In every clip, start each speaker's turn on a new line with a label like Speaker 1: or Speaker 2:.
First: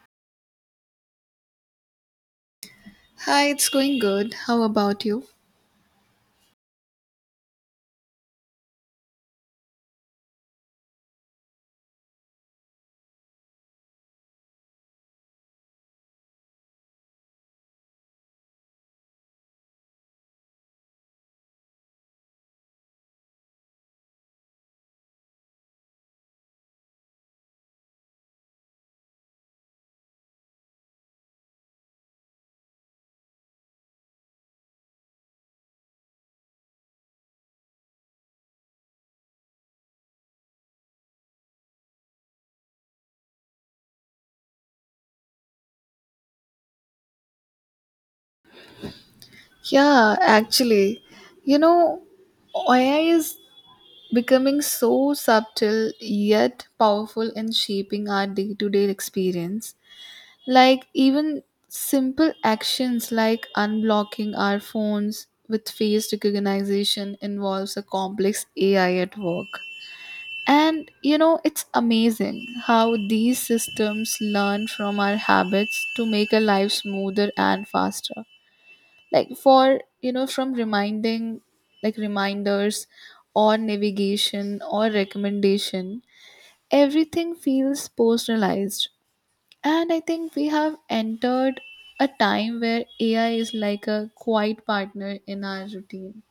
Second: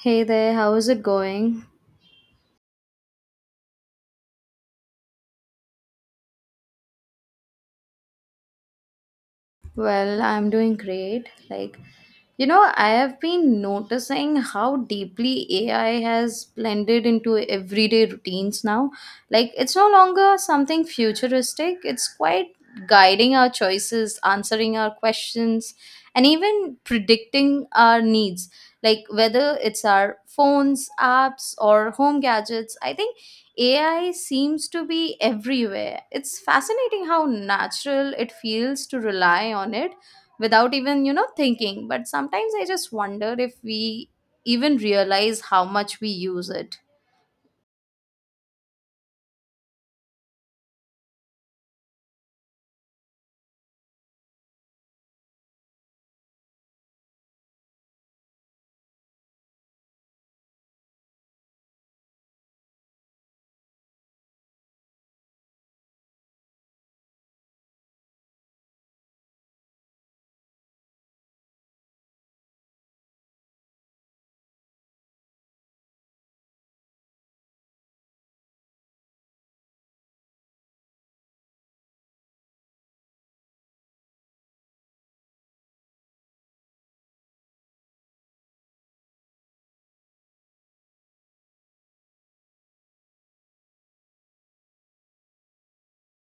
Speaker 1: Hey there, how's it going?
Speaker 2: Hi, it's going good. How about you?
Speaker 1: Well, I'm doing great. I have been noticing how deeply AI has blended into everyday routines now. Like, it's no longer something futuristic, it's quite guiding our choices, answering our questions, and even predicting our needs. Like whether it's our phones apps or home gadgets, I think AI seems to be everywhere. It's fascinating how natural it feels to rely on it without even thinking. But sometimes I just wonder if we even realize how much we use it.
Speaker 2: Yeah, actually, you know, AI is becoming so subtle yet powerful in shaping our day to day experience. Like, even simple actions like unblocking our phones with face recognition involves a complex AI at work. And it's amazing how these systems learn from our habits to make our life smoother and faster. Like for you know from reminding like reminders or navigation or recommendation, everything feels personalized. And I think we have entered a time where AI is like a quiet partner in our routine.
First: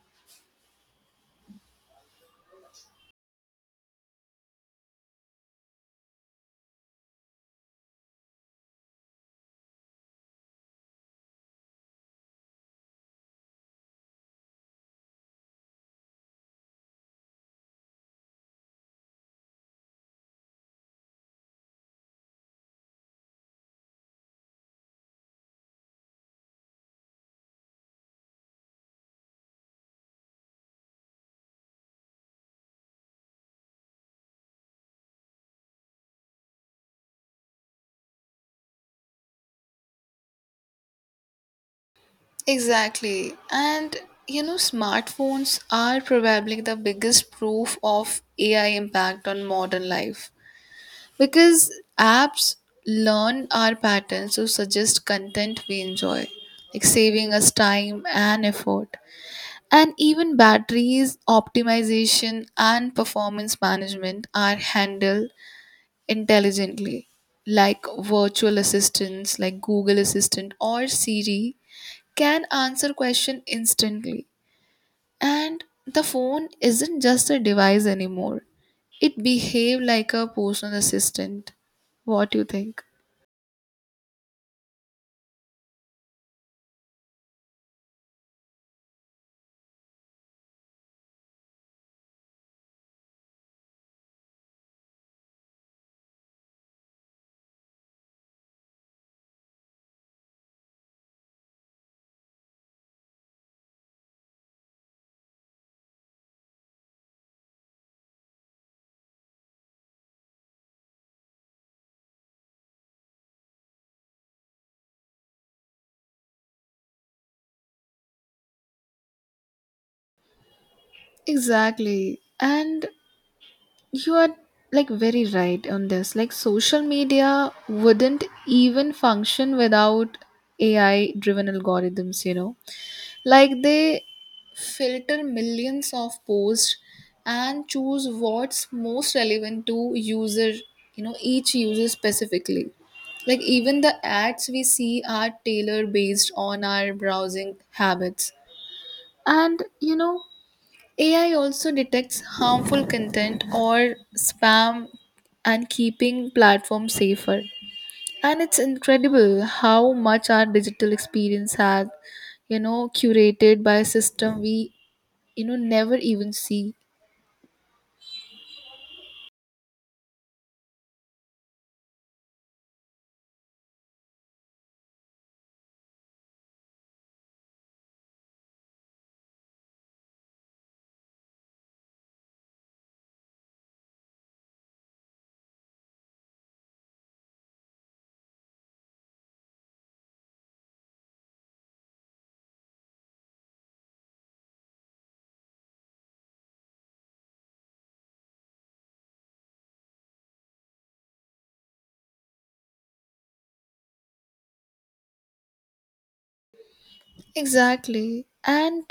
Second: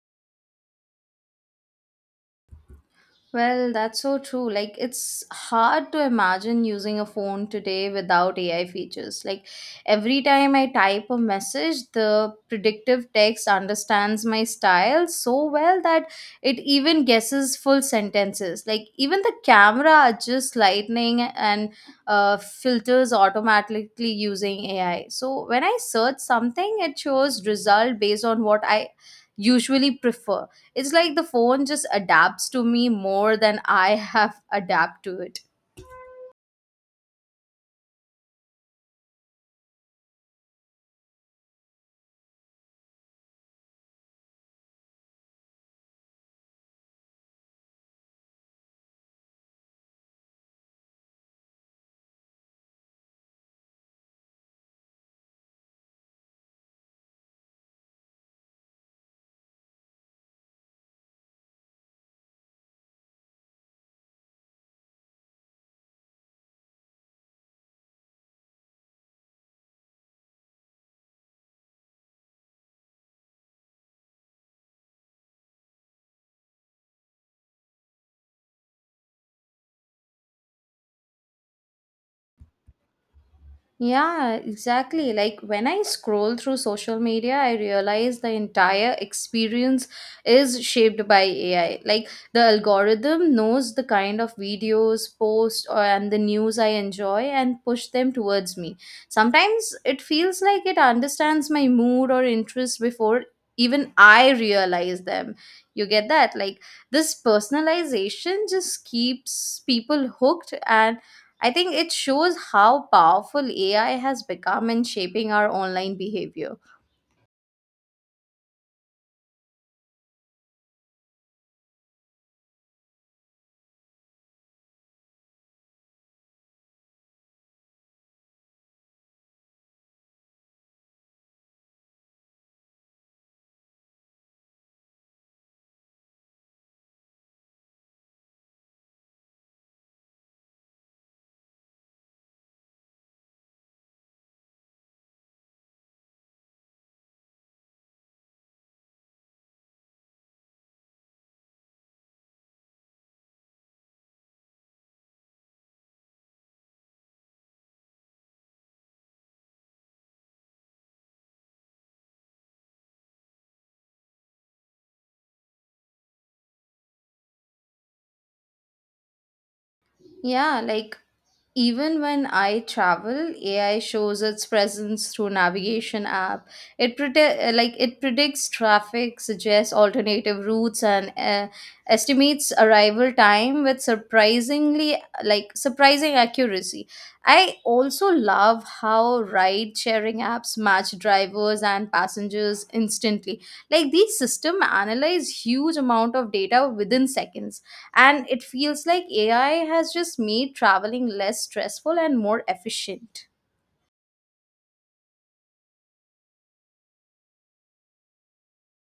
Speaker 1: Well, that's so true. Like, it's hard to imagine using a phone today without AI features. Like, every time I type a message, the predictive text understands my style so well that it even guesses full sentences. Like, even the camera adjusts lighting and filters automatically using AI. So, when I search something, it shows result based on what I usually prefer. It's like the phone just adapts to me more than I have adapt to it.
Speaker 2: Exactly. And smartphones are probably the biggest proof of AI impact on modern life. Because apps learn our patterns to suggest content we enjoy, like saving us time and effort. And even batteries, optimization, and performance management are handled intelligently. Like virtual assistants like Google Assistant or Siri can answer question instantly. And the phone isn't just a device anymore. It behaves like a personal assistant. What do you think?
Speaker 1: Yeah, exactly. Like when I scroll through social media, I realize the entire experience is shaped by AI. Like the algorithm knows the kind of videos, posts, or and the news I enjoy and push them towards me. Sometimes it feels like it understands my mood or interest before even I realize them. You get that? Like this personalization just keeps people hooked, and I think it shows how powerful AI has become in shaping our online behavior.
Speaker 2: Exactly. And you are, like, very right on this. Like, social media wouldn't even function without AI driven algorithms. Like they filter millions of posts and choose what's most relevant to user, each user specifically. Like even the ads we see are tailored based on our browsing habits. And AI also detects harmful content or spam and keeping platforms safer. And it's incredible how much our digital experience has, curated by a system we, never even see.
Speaker 1: Yeah, like even when I travel, AI shows its presence through navigation app. Like it predicts traffic, suggests alternative routes, and estimates arrival time with surprising accuracy. I also love how ride sharing apps match drivers and passengers instantly. Like these system analyze huge amount of data within seconds, and it feels like AI has just made traveling less stressful and more efficient.
Speaker 2: Exactly. And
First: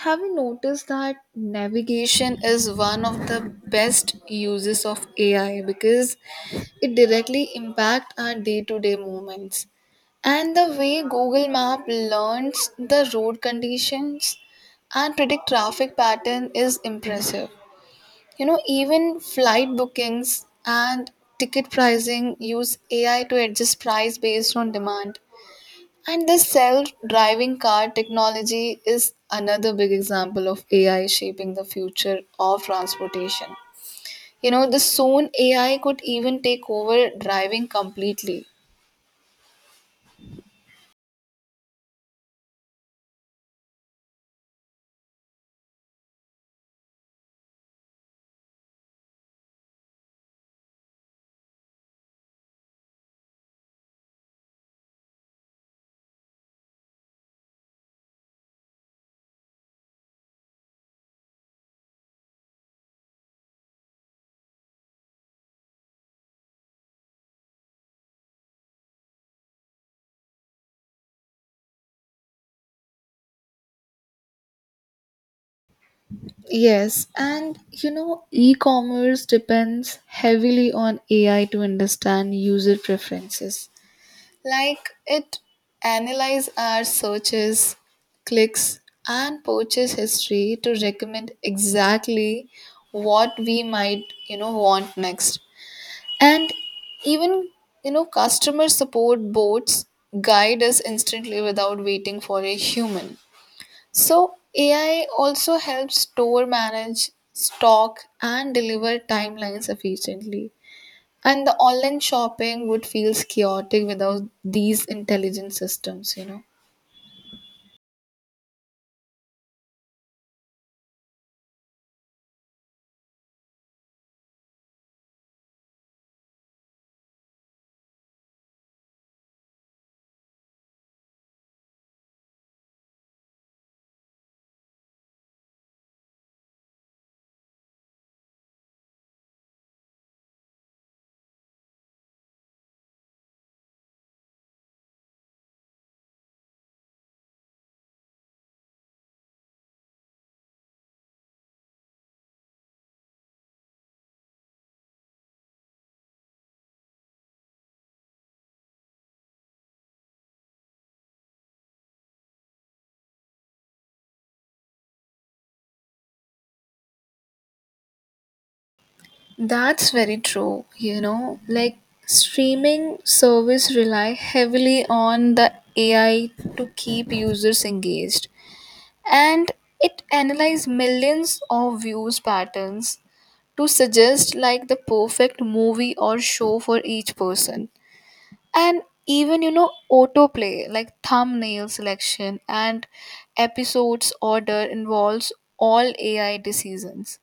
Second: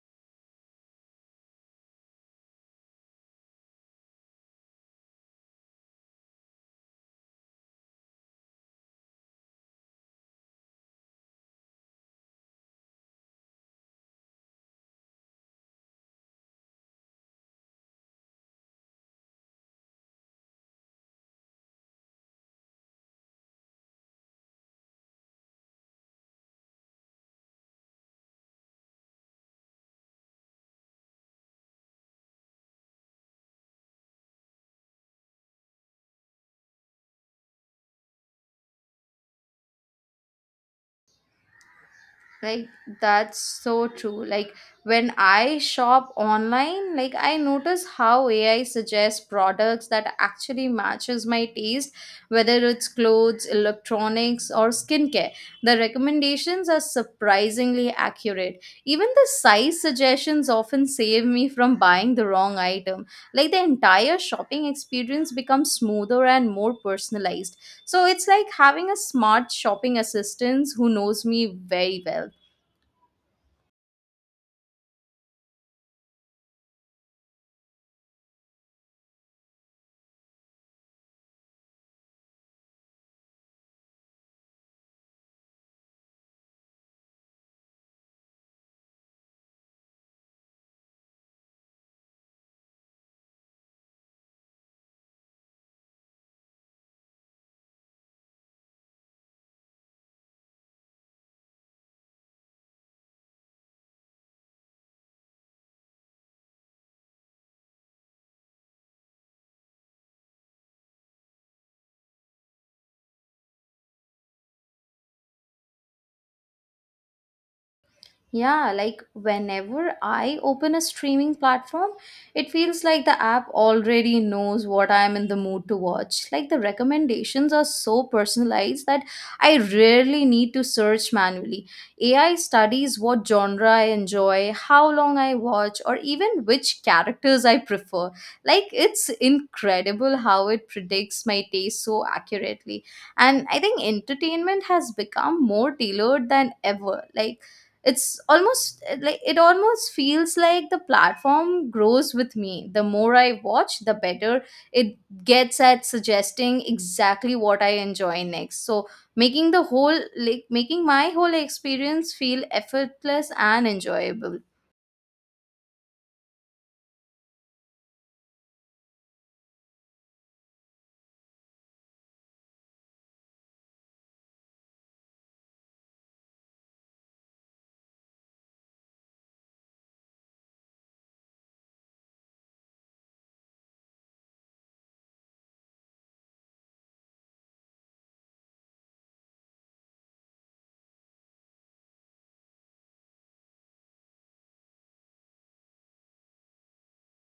Speaker 2: have you noticed that navigation is one of the best uses of AI because it directly impacts our day to day movements? And the way Google Map learns the road conditions and predict traffic pattern is impressive. Even flight bookings and ticket pricing use AI to adjust price based on demand. And the self driving car technology is another big example of AI shaping the future of transportation. The soon AI could even take over driving completely.
Speaker 1: Like that's so true. Like when I shop online, like I notice how AI suggests products that actually matches my taste, whether it's clothes, electronics or skincare. The recommendations are surprisingly accurate. Even the size suggestions often save me from buying the wrong item. Like the entire shopping experience becomes smoother and more personalized, so it's like having a smart shopping assistant who knows me very well.
Speaker 2: Yes, and e commerce depends heavily on AI to understand user preferences. Like it analyzes our searches, clicks, and purchase history to recommend exactly what we might, want next. And even, customer support bots guide us instantly without waiting for a human. So AI also helps store manage, stock, and deliver timelines efficiently. And the online shopping would feel chaotic without these intelligent systems.
Speaker 1: Yeah, like whenever I open a streaming platform, it feels like the app already knows what I am in the mood to watch. Like the recommendations are so personalized that I rarely need to search manually. AI studies what genre I enjoy, how long I watch, or even which characters I prefer. Like it's incredible how it predicts my taste so accurately. And I think entertainment has become more tailored than ever. Like it almost feels like the platform grows with me. The more I watch, the better it gets at suggesting exactly what I enjoy next, so making my whole experience feel effortless and enjoyable.
Speaker 2: That's very true. Like, streaming service rely heavily on the AI to keep users engaged, and it analyze millions of views patterns to suggest like the perfect movie or show for each person. And even autoplay, like thumbnail selection and episodes order, involves all AI decisions.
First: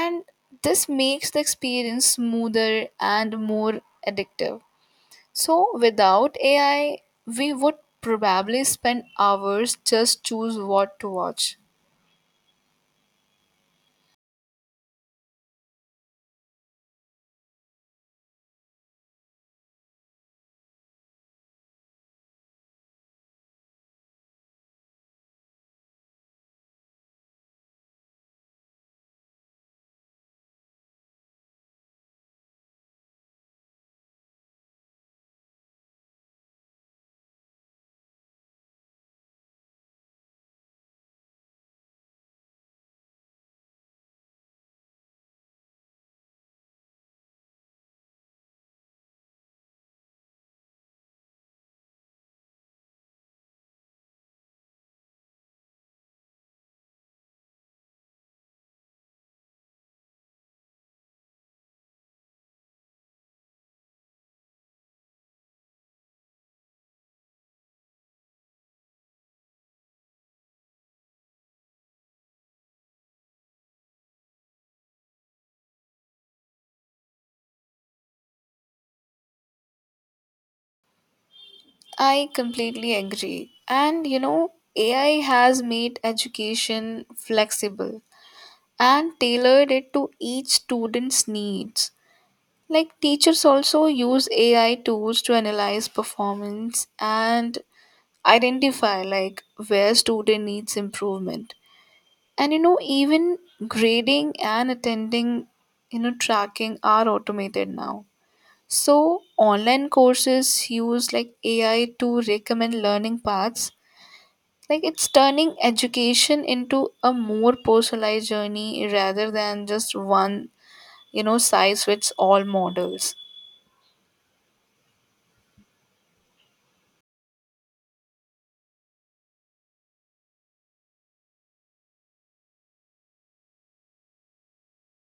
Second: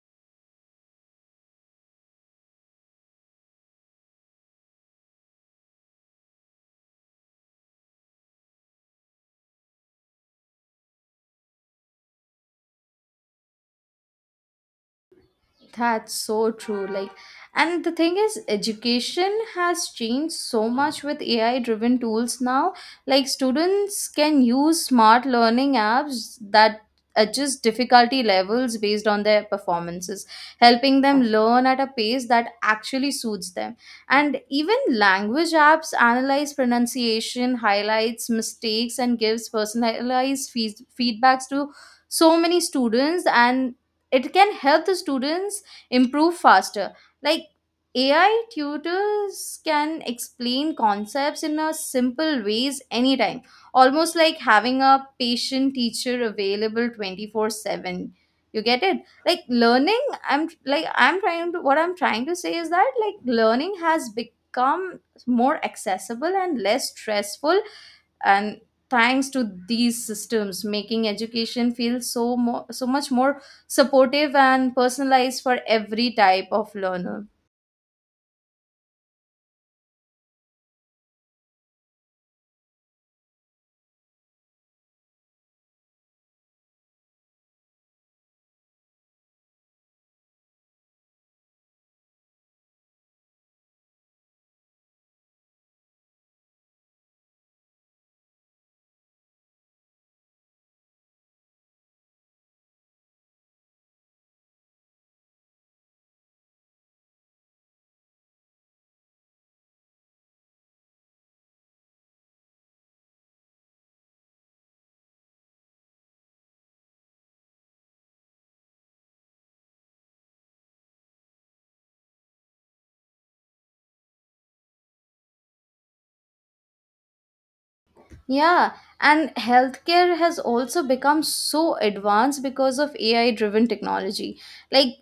Speaker 2: And this makes the experience smoother and more addictive. So without AI we would probably spend hours just choose what to watch.
Speaker 1: That's so true. Like, and the thing is, education has changed so much with AI driven tools now. Like, students can use smart learning apps that adjust difficulty levels based on their performances, helping them learn at a pace that actually suits them. And even language apps analyze pronunciation, highlights mistakes, and gives personalized fees feedbacks to so many students, and it can help the students improve faster. Like AI tutors can explain concepts in a simple ways anytime, almost like having a patient teacher available 24/7. You get it? Like learning, I'm like I'm trying to what I'm trying to say is that like learning has become more accessible and less stressful, and thanks to these systems making education feel so more so much more supportive and personalized for every type of learner.
Speaker 2: I completely agree. And AI has made education flexible and tailored it to each student's needs. Like teachers also use AI tools to analyze performance and identify like where student needs improvement. And even grading and attending tracking are automated now. So online courses use like AI to recommend learning paths. Like it's turning education into a more personalized journey rather than just one size fits all models.
Speaker 1: Yeah, and healthcare has also become so advanced because of AI driven technology. Like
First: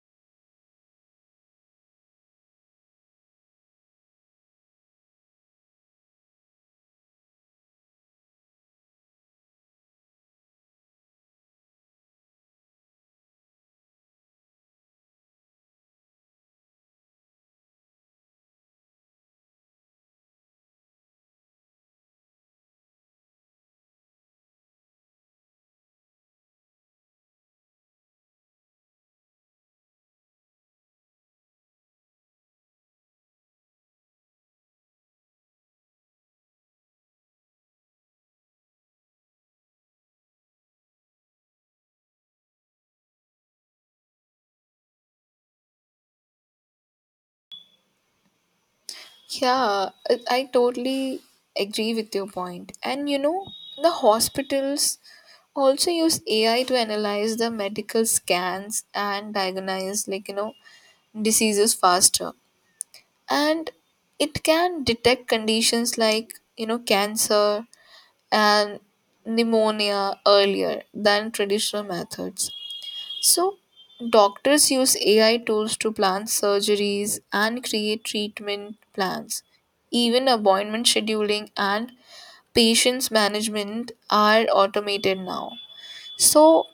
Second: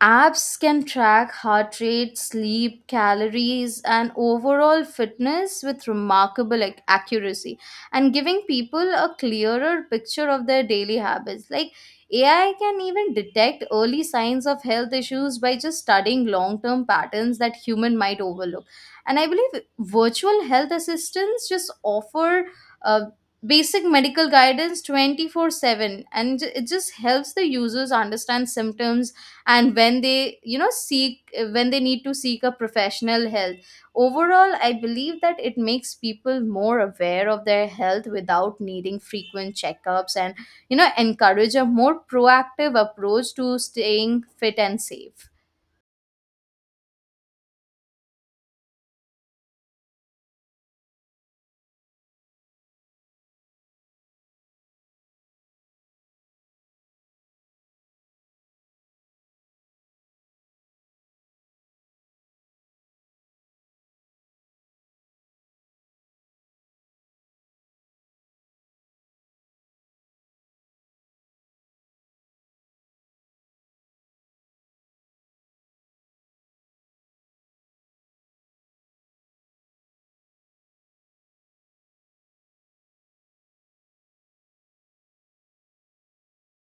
Speaker 1: apps can track heart rate, sleep, calories, and overall fitness with accuracy, and giving people a clearer picture of their daily habits. Like AI can even detect early signs of health issues by just studying long term patterns that human might overlook. And I believe virtual health assistants just offer uh, basic medical guidance 24/7, and it just helps the users understand symptoms and when they need to seek a professional help. Overall, I believe that it makes people more aware of their health without needing frequent checkups, and you know encourage a more proactive approach to staying fit and safe.
Speaker 2: Yeah, I totally agree with your point. And the hospitals also use AI to analyze the medical scans and diagnose, like, diseases faster. And it can detect conditions like, cancer and pneumonia earlier than traditional methods. So, doctors use AI tools to plan surgeries and create treatment plans. Even appointment scheduling and patients management are automated now. So,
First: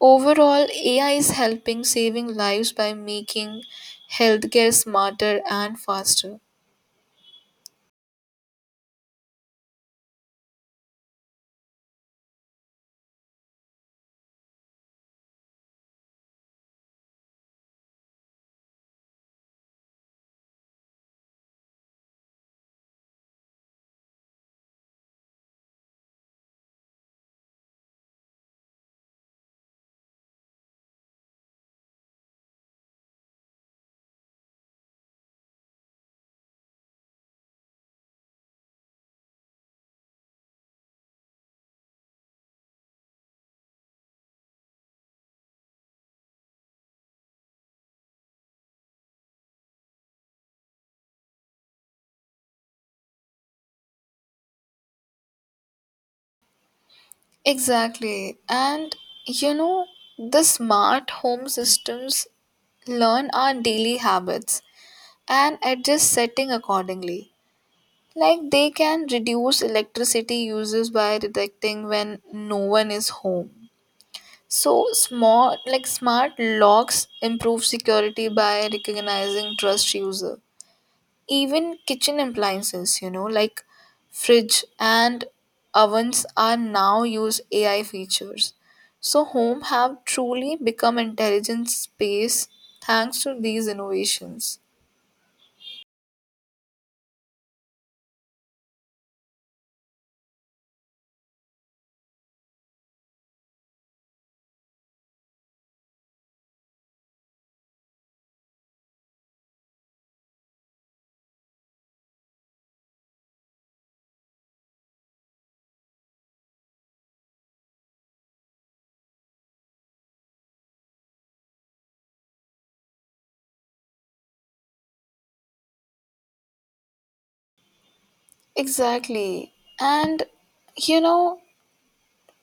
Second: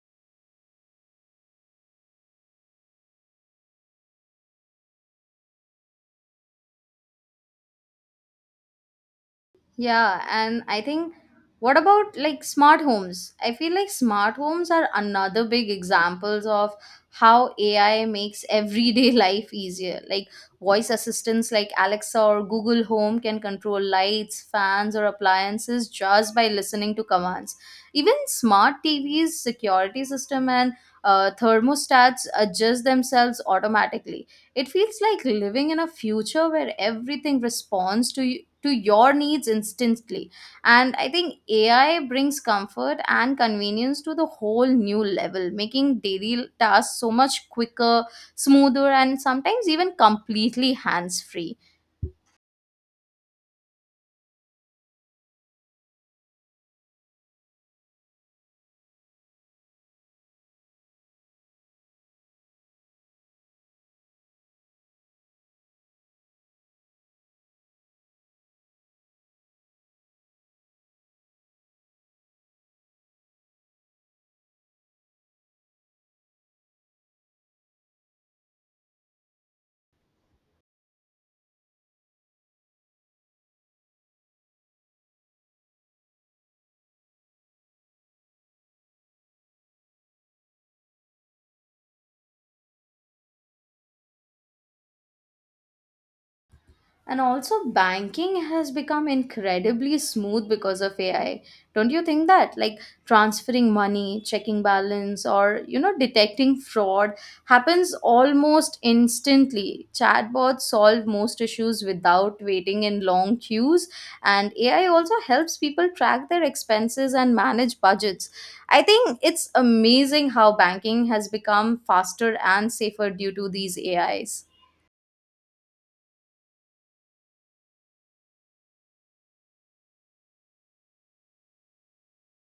Speaker 2: overall, AI is helping saving lives by making healthcare smarter and faster.
Speaker 1: Yeah, and I think what about like smart homes? I feel like smart homes are another big examples of how AI makes everyday life easier. Like voice assistants like Alexa or Google Home can control lights, fans or appliances just by listening to commands. Even smart TVs, security system and thermostats adjust themselves automatically. It feels like living in a future where everything responds to you, to your needs instantly. And I think AI brings comfort and convenience to the whole new level, making daily tasks so much quicker, smoother, and sometimes even completely hands free.
Speaker 2: Exactly. And you know, the smart home systems learn our daily habits and adjust setting accordingly. Like they can reduce electricity uses by detecting when no one is home. So smart locks improve security by recognizing trust user. Even kitchen appliances, like fridge and ovens are now use AI features. So home have truly become intelligent space thanks to these innovations.
Speaker 1: And also, banking has become incredibly smooth because of AI. Don't you think that? Like transferring money, checking balance, or you know, detecting fraud happens almost instantly. Chatbots solve most issues without waiting in long queues, and AI also helps people track their expenses and manage budgets. I think it's amazing how banking has become faster and safer due to these AIs.
Speaker 2: Exactly. And you know,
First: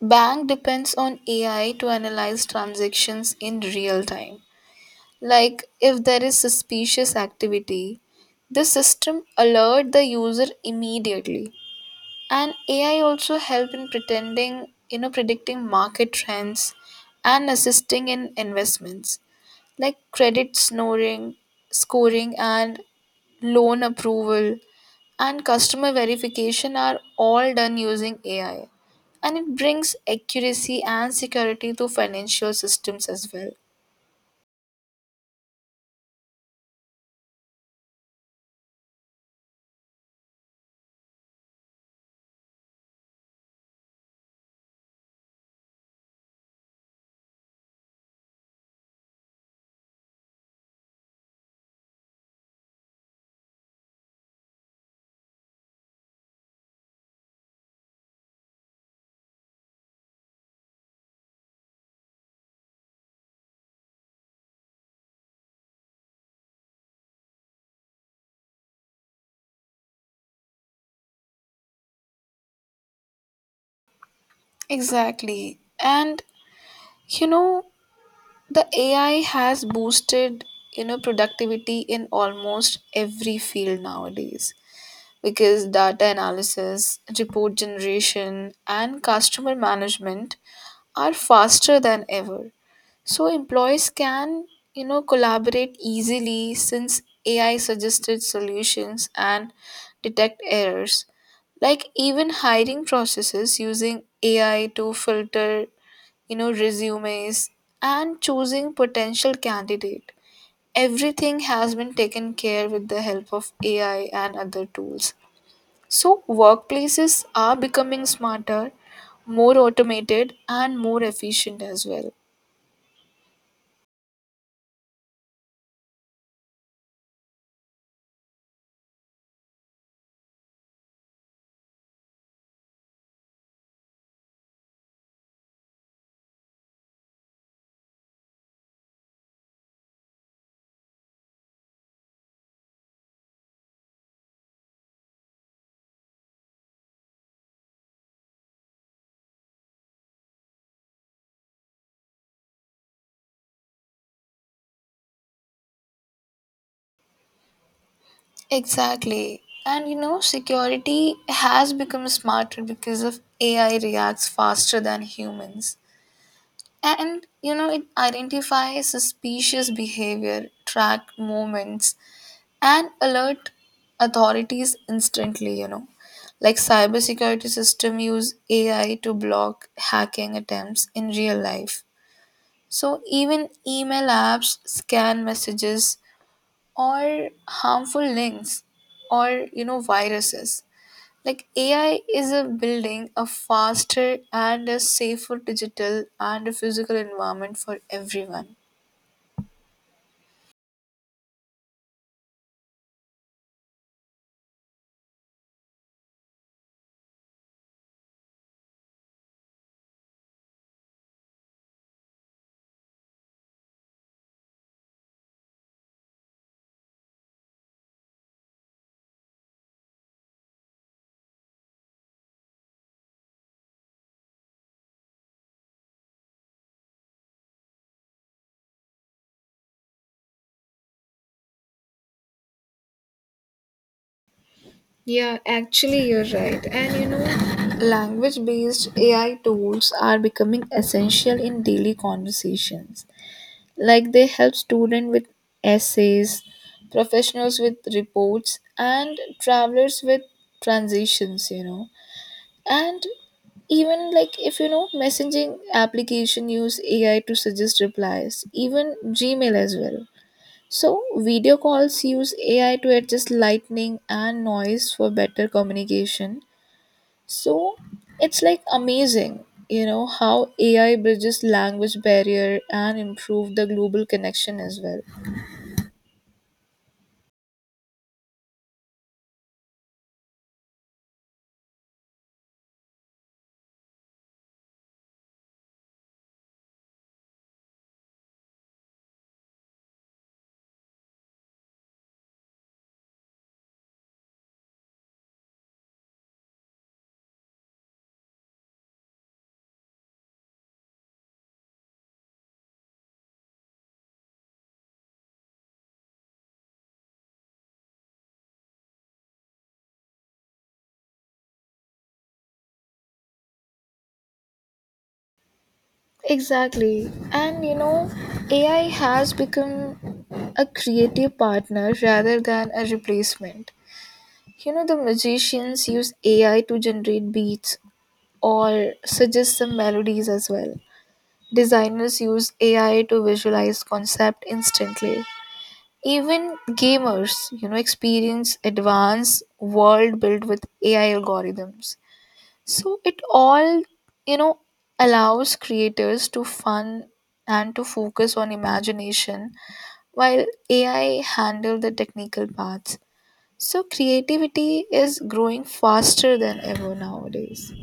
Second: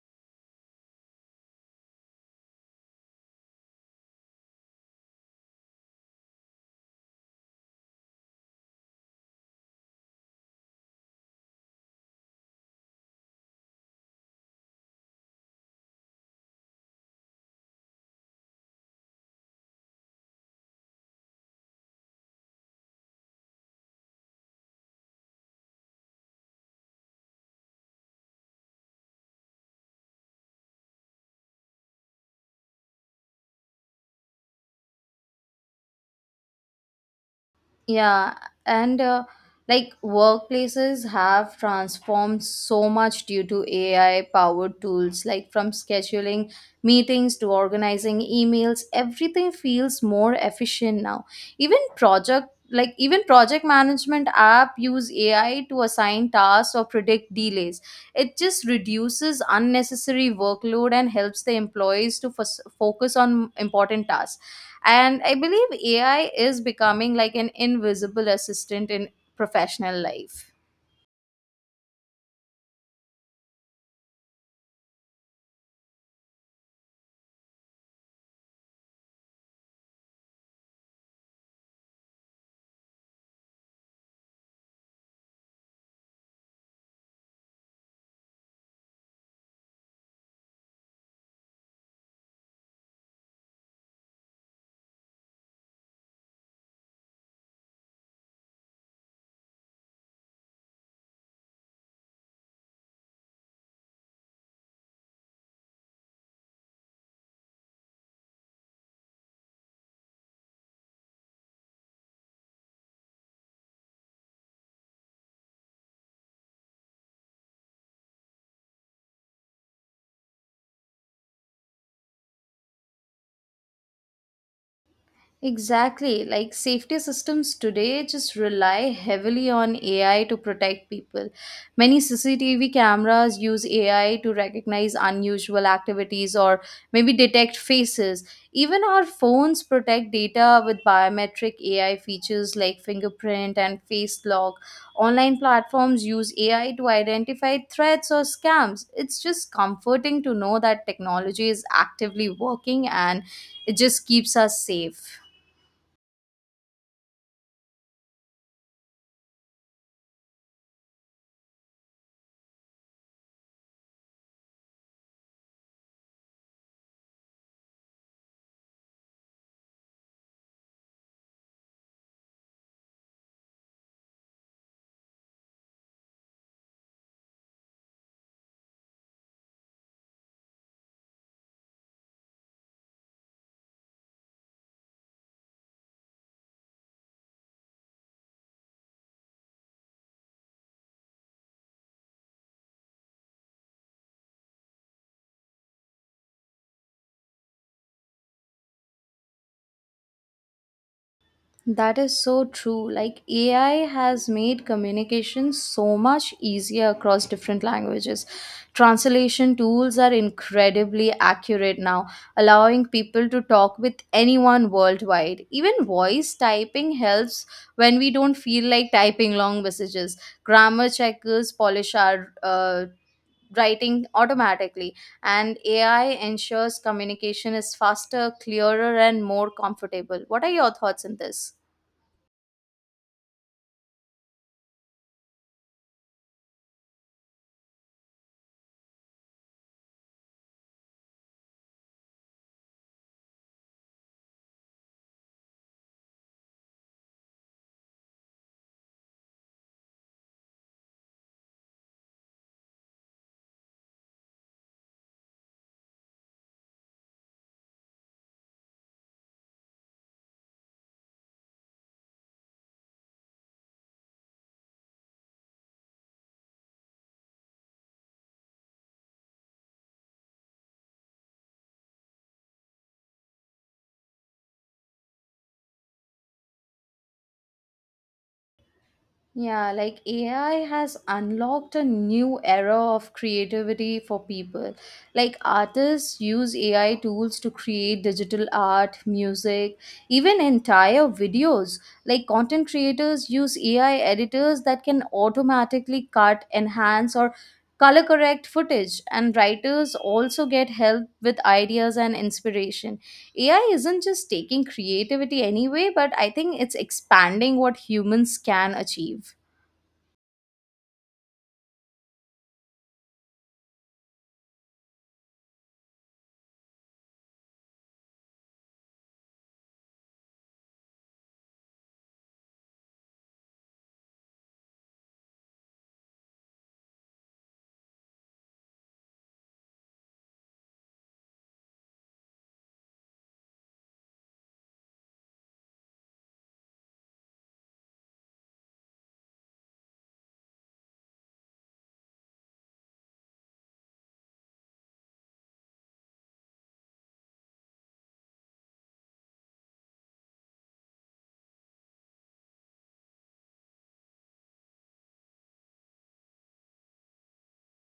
Speaker 2: Bank depends on AI to analyze transactions in real time. Like if there is suspicious activity, the system alert the user immediately. And AI also help in pretending, predicting market trends and assisting in investments, like credit scoring and loan approval and customer verification are all done using AI. And it brings accuracy and security to financial systems as well.
Speaker 1: Yeah, and like workplaces have transformed so much due to AI powered tools, like from scheduling meetings to organizing emails, everything feels more efficient now. Even project management app use AI to assign tasks or predict delays. It just reduces unnecessary workload and helps the employees to focus on important tasks, and I believe AI is becoming like an invisible assistant in professional life.
Speaker 2: Exactly. And you know, the AI has boosted, productivity in almost every field nowadays. Because data analysis, report generation, and customer management are faster than ever. So employees can, collaborate easily since AI suggested solutions and detect errors. Like even hiring processes using AI to filter, resumes and choosing potential candidate. Everything has been taken care with the help of AI and other tools. So, workplaces are becoming smarter, more automated, and more efficient as well.
Speaker 1: Exactly. Like safety systems today just rely heavily on AI to protect people. Many CCTV cameras use AI to recognize unusual activities or maybe detect faces. Even our phones protect data with biometric AI features like fingerprint and face lock. Online platforms use AI to identify threats or scams. It's just comforting to know that technology is actively working, and it just keeps us safe.
Speaker 2: Exactly. And security has become smarter because of AI reacts faster than humans. And it identifies suspicious behavior, track movements, and alert authorities instantly. Like cybersecurity system use AI to block hacking attempts in real life. So even email apps, scan messages or harmful links or viruses. Like AI is a building a faster and a safer digital and a physical environment for everyone.
Speaker 1: That is so true. Like AI has made communication so much easier across different languages. Translation tools are incredibly accurate now, allowing people to talk with anyone worldwide. Even voice typing helps when we don't feel like typing long messages. Grammar checkers polish our writing automatically, and AI ensures communication is faster, clearer, and more comfortable. What are your thoughts on this?
Speaker 2: Yeah, actually, you're right. And language based AI tools are becoming essential in daily conversations. Like, they help students with essays, professionals with reports, and travelers with transitions and even, like, if messaging application use AI to suggest replies, even Gmail as well. So video calls use AI to adjust lightning and noise for better communication. So it's like amazing how AI bridges language barrier and improve the global connection as well.
Speaker 1: Yeah, like AI has unlocked a new era of creativity for people. Like artists use AI tools to create digital art, music, even entire videos. Like content creators use AI editors that can automatically cut, enhance, or color correct footage. And writers also get help with ideas and inspiration. AI isn't just taking creativity anyway, but I think it's expanding what humans can achieve.
Speaker 2: Exactly. And AI has become a creative partner rather than a replacement. The musicians use AI to generate beats or suggest some melodies as well. Designers use AI to visualize concept instantly. Even gamers, experience advanced world built with AI algorithms. So it all, you know, allows creators to fun and to focus on imagination while AI handle the technical parts. So creativity is growing faster than ever nowadays.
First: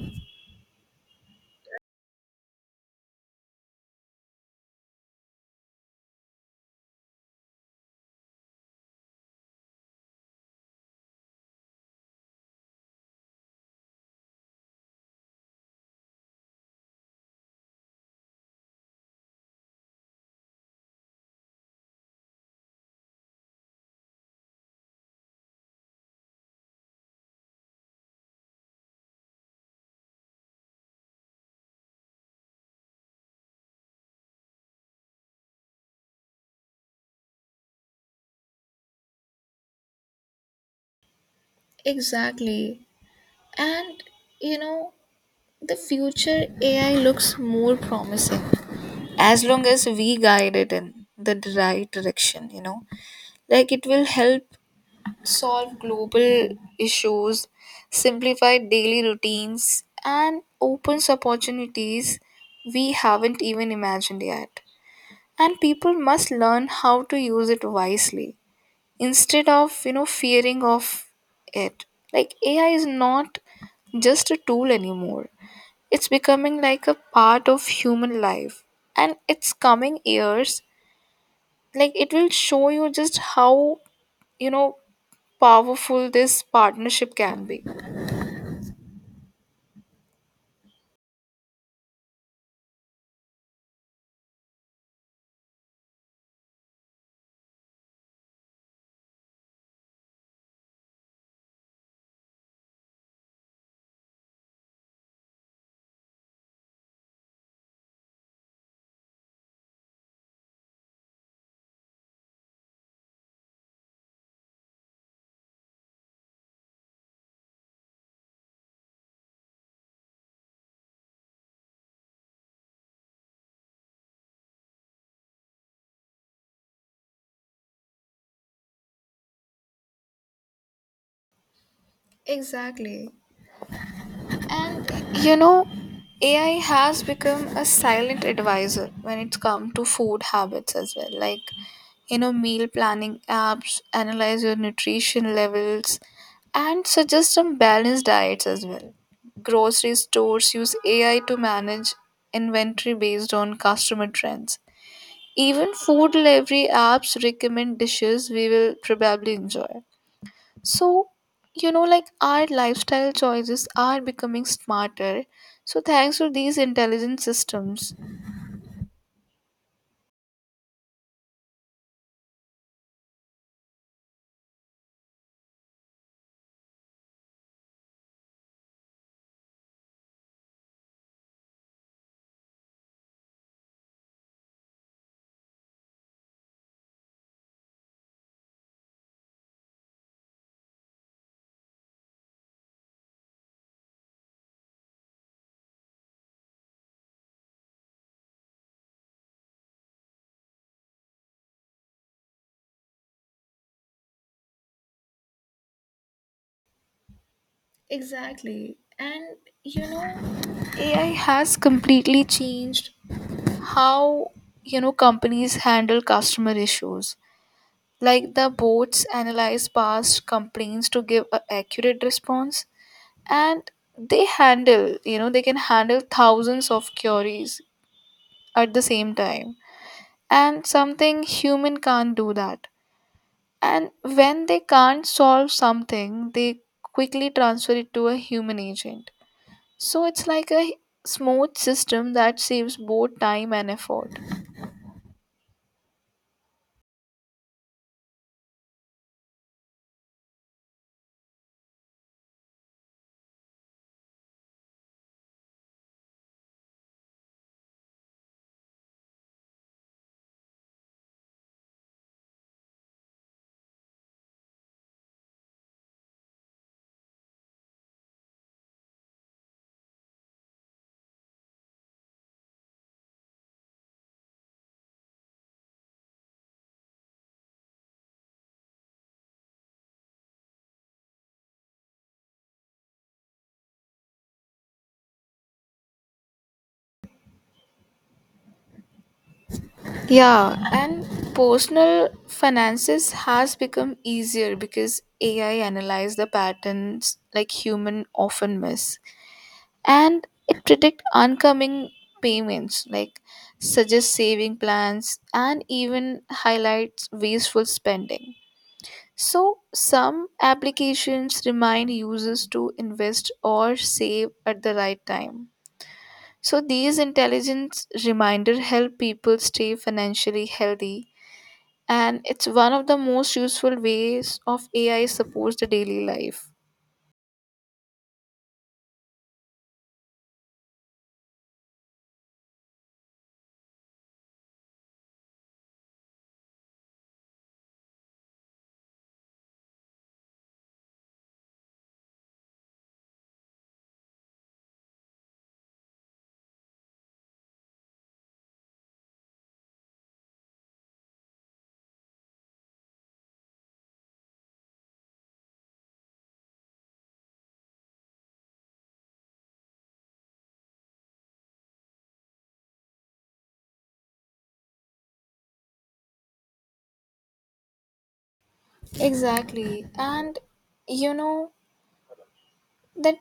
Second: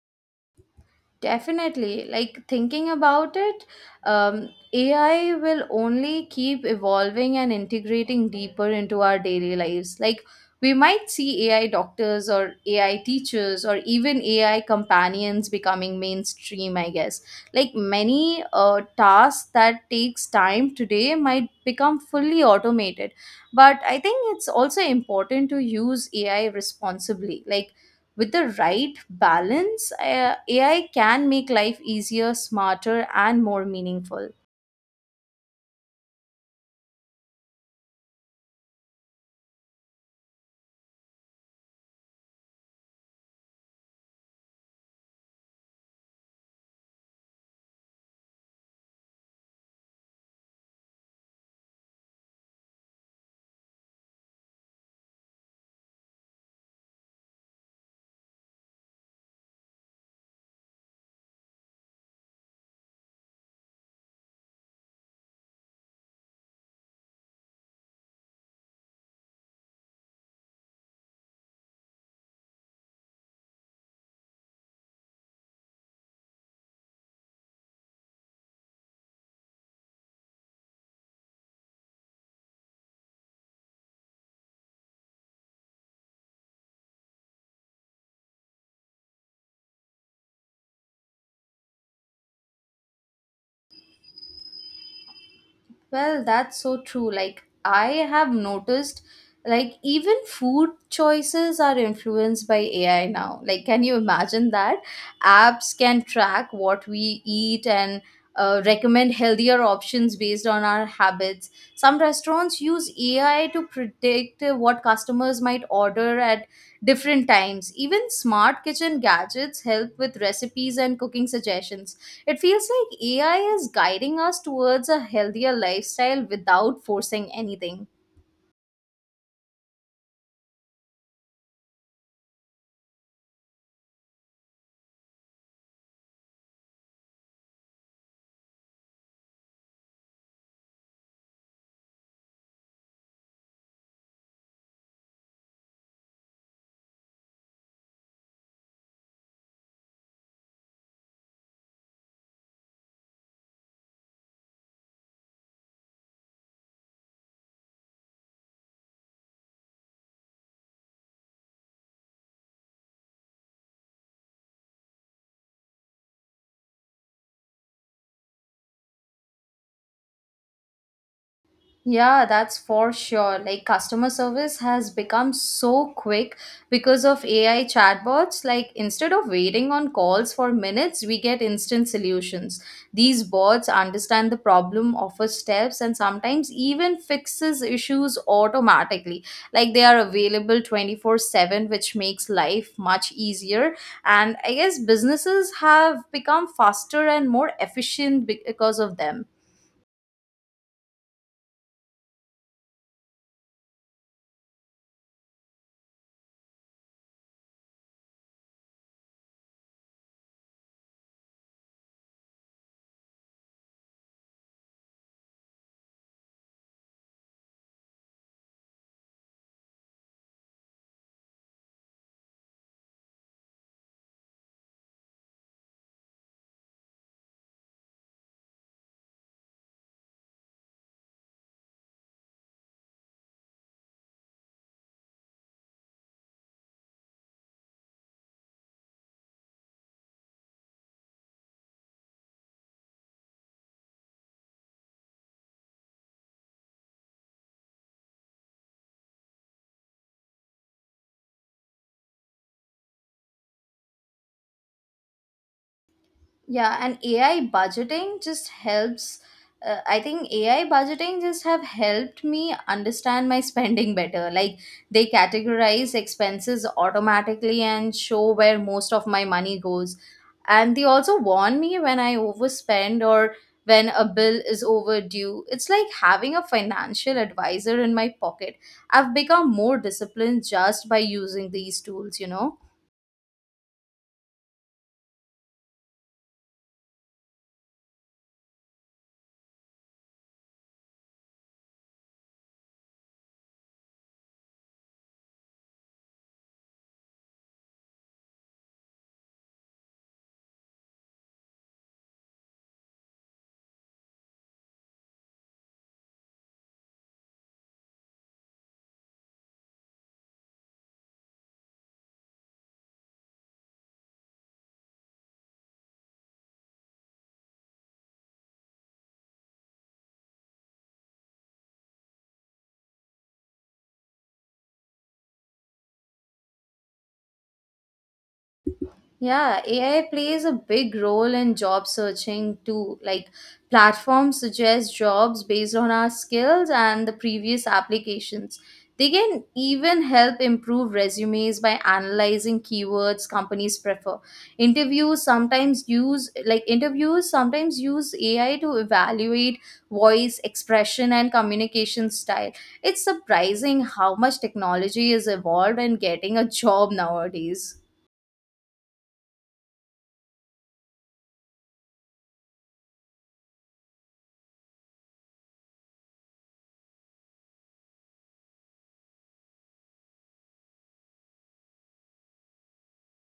Speaker 1: Definitely. Like thinking about it, AI will only keep evolving and integrating deeper into our daily lives. Like we might see AI doctors or AI teachers or even AI companions becoming mainstream, I guess. Like many tasks that takes time today might become fully automated. But I think it's also important to use AI responsibly. Like with the right balance, AI can make life easier, smarter, and more meaningful.
Speaker 2: Exactly. And you know, the future AI looks more promising as long as we guide it in the right direction. Like it will help solve global issues, simplify daily routines, and opens opportunities we haven't even imagined yet. And people must learn how to use it wisely instead of, fearing of it. Like AI is not just a tool anymore. It's becoming like a part of human life. And its coming years, like it will show you just how, you know, powerful this partnership can be.
Speaker 1: Well, that's so true. Like, I have noticed, like, even food choices are influenced by AI now. Like, can you imagine that? Apps can track what we eat and recommend healthier options based on our habits. Some restaurants use AI to predict what customers might order at different times. Even smart kitchen gadgets help with recipes and cooking suggestions. It feels like AI is guiding us towards a healthier lifestyle without forcing anything.
Speaker 2: Exactly. And you know, AI has become a silent advisor when it's come to food habits as well. Like, meal planning apps analyze your nutrition levels and suggest some balanced diets as well. Grocery stores use AI to manage inventory based on customer trends. Even food delivery apps recommend dishes we will probably enjoy. So, like our lifestyle choices are becoming smarter. So, thanks to these intelligent systems.
Speaker 1: Yeah, that's for sure. Like customer service has become so quick because of AI chatbots. Like instead of waiting on calls for minutes, we get instant solutions. These bots understand the problem, offer steps, and sometimes even fixes issues automatically. Like they are available 24/7, which makes life much easier. And I guess businesses have become faster and more efficient because of them.
Speaker 2: Exactly. And you know, AI has completely changed how, companies handle customer issues. Like the bots analyze past complaints to give a accurate response, and they can handle thousands of queries at the same time. And something human can't do that. And when they can't solve something, they quickly transfer it to a human agent. So it's like a smooth system that saves both time and effort.
Speaker 1: Yeah, and AI budgeting just helps. I think AI budgeting just have helped me understand my spending better. Like they categorize expenses automatically and show where most of my money goes. And they also warn me when I overspend or when a bill is overdue. It's like having a financial advisor in my pocket. I've become more disciplined just by using these tools, you know?
Speaker 2: Yeah, and personal finances has become easier because AI analyze the patterns like human often miss. And it predict oncoming payments, like suggest saving plans, and even highlights wasteful spending. So some applications remind users to invest or save at the right time. So these intelligence reminder help people stay financially healthy. And it's one of the most useful ways of AI supports the daily life.
Speaker 1: Yeah, AI plays a big role in job searching too. Like platforms suggest jobs based on our skills and the previous applications. They can even help improve resumes by analyzing keywords companies prefer. Interviews sometimes use AI to evaluate voice, expression and communication style. It's surprising how much technology is evolved in getting a job nowadays.
Speaker 2: Exactly. And you know that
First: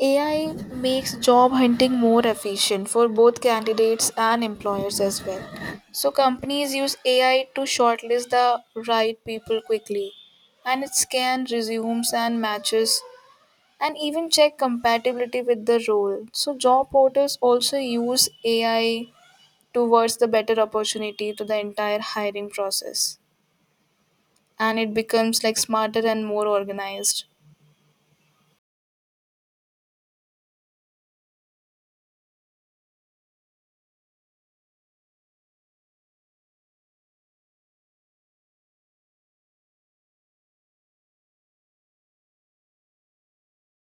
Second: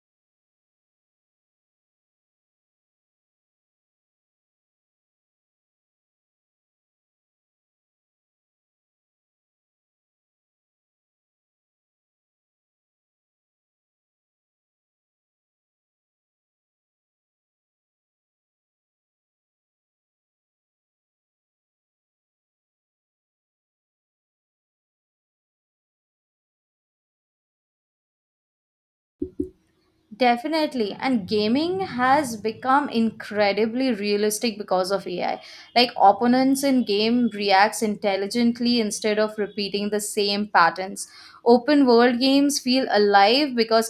Speaker 2: AI makes job hunting more efficient for both candidates and employers as well. So, companies use AI to shortlist the right people quickly, and it scans resumes and matches and even check compatibility with the role. So, job portals also use AI towards the better opportunity to the entire hiring process, and it becomes like smarter and more organized.
Speaker 1: Definitely. And gaming has become incredibly realistic because of AI. Like opponents in game reacts intelligently instead of repeating the same patterns. Open world games feel alive because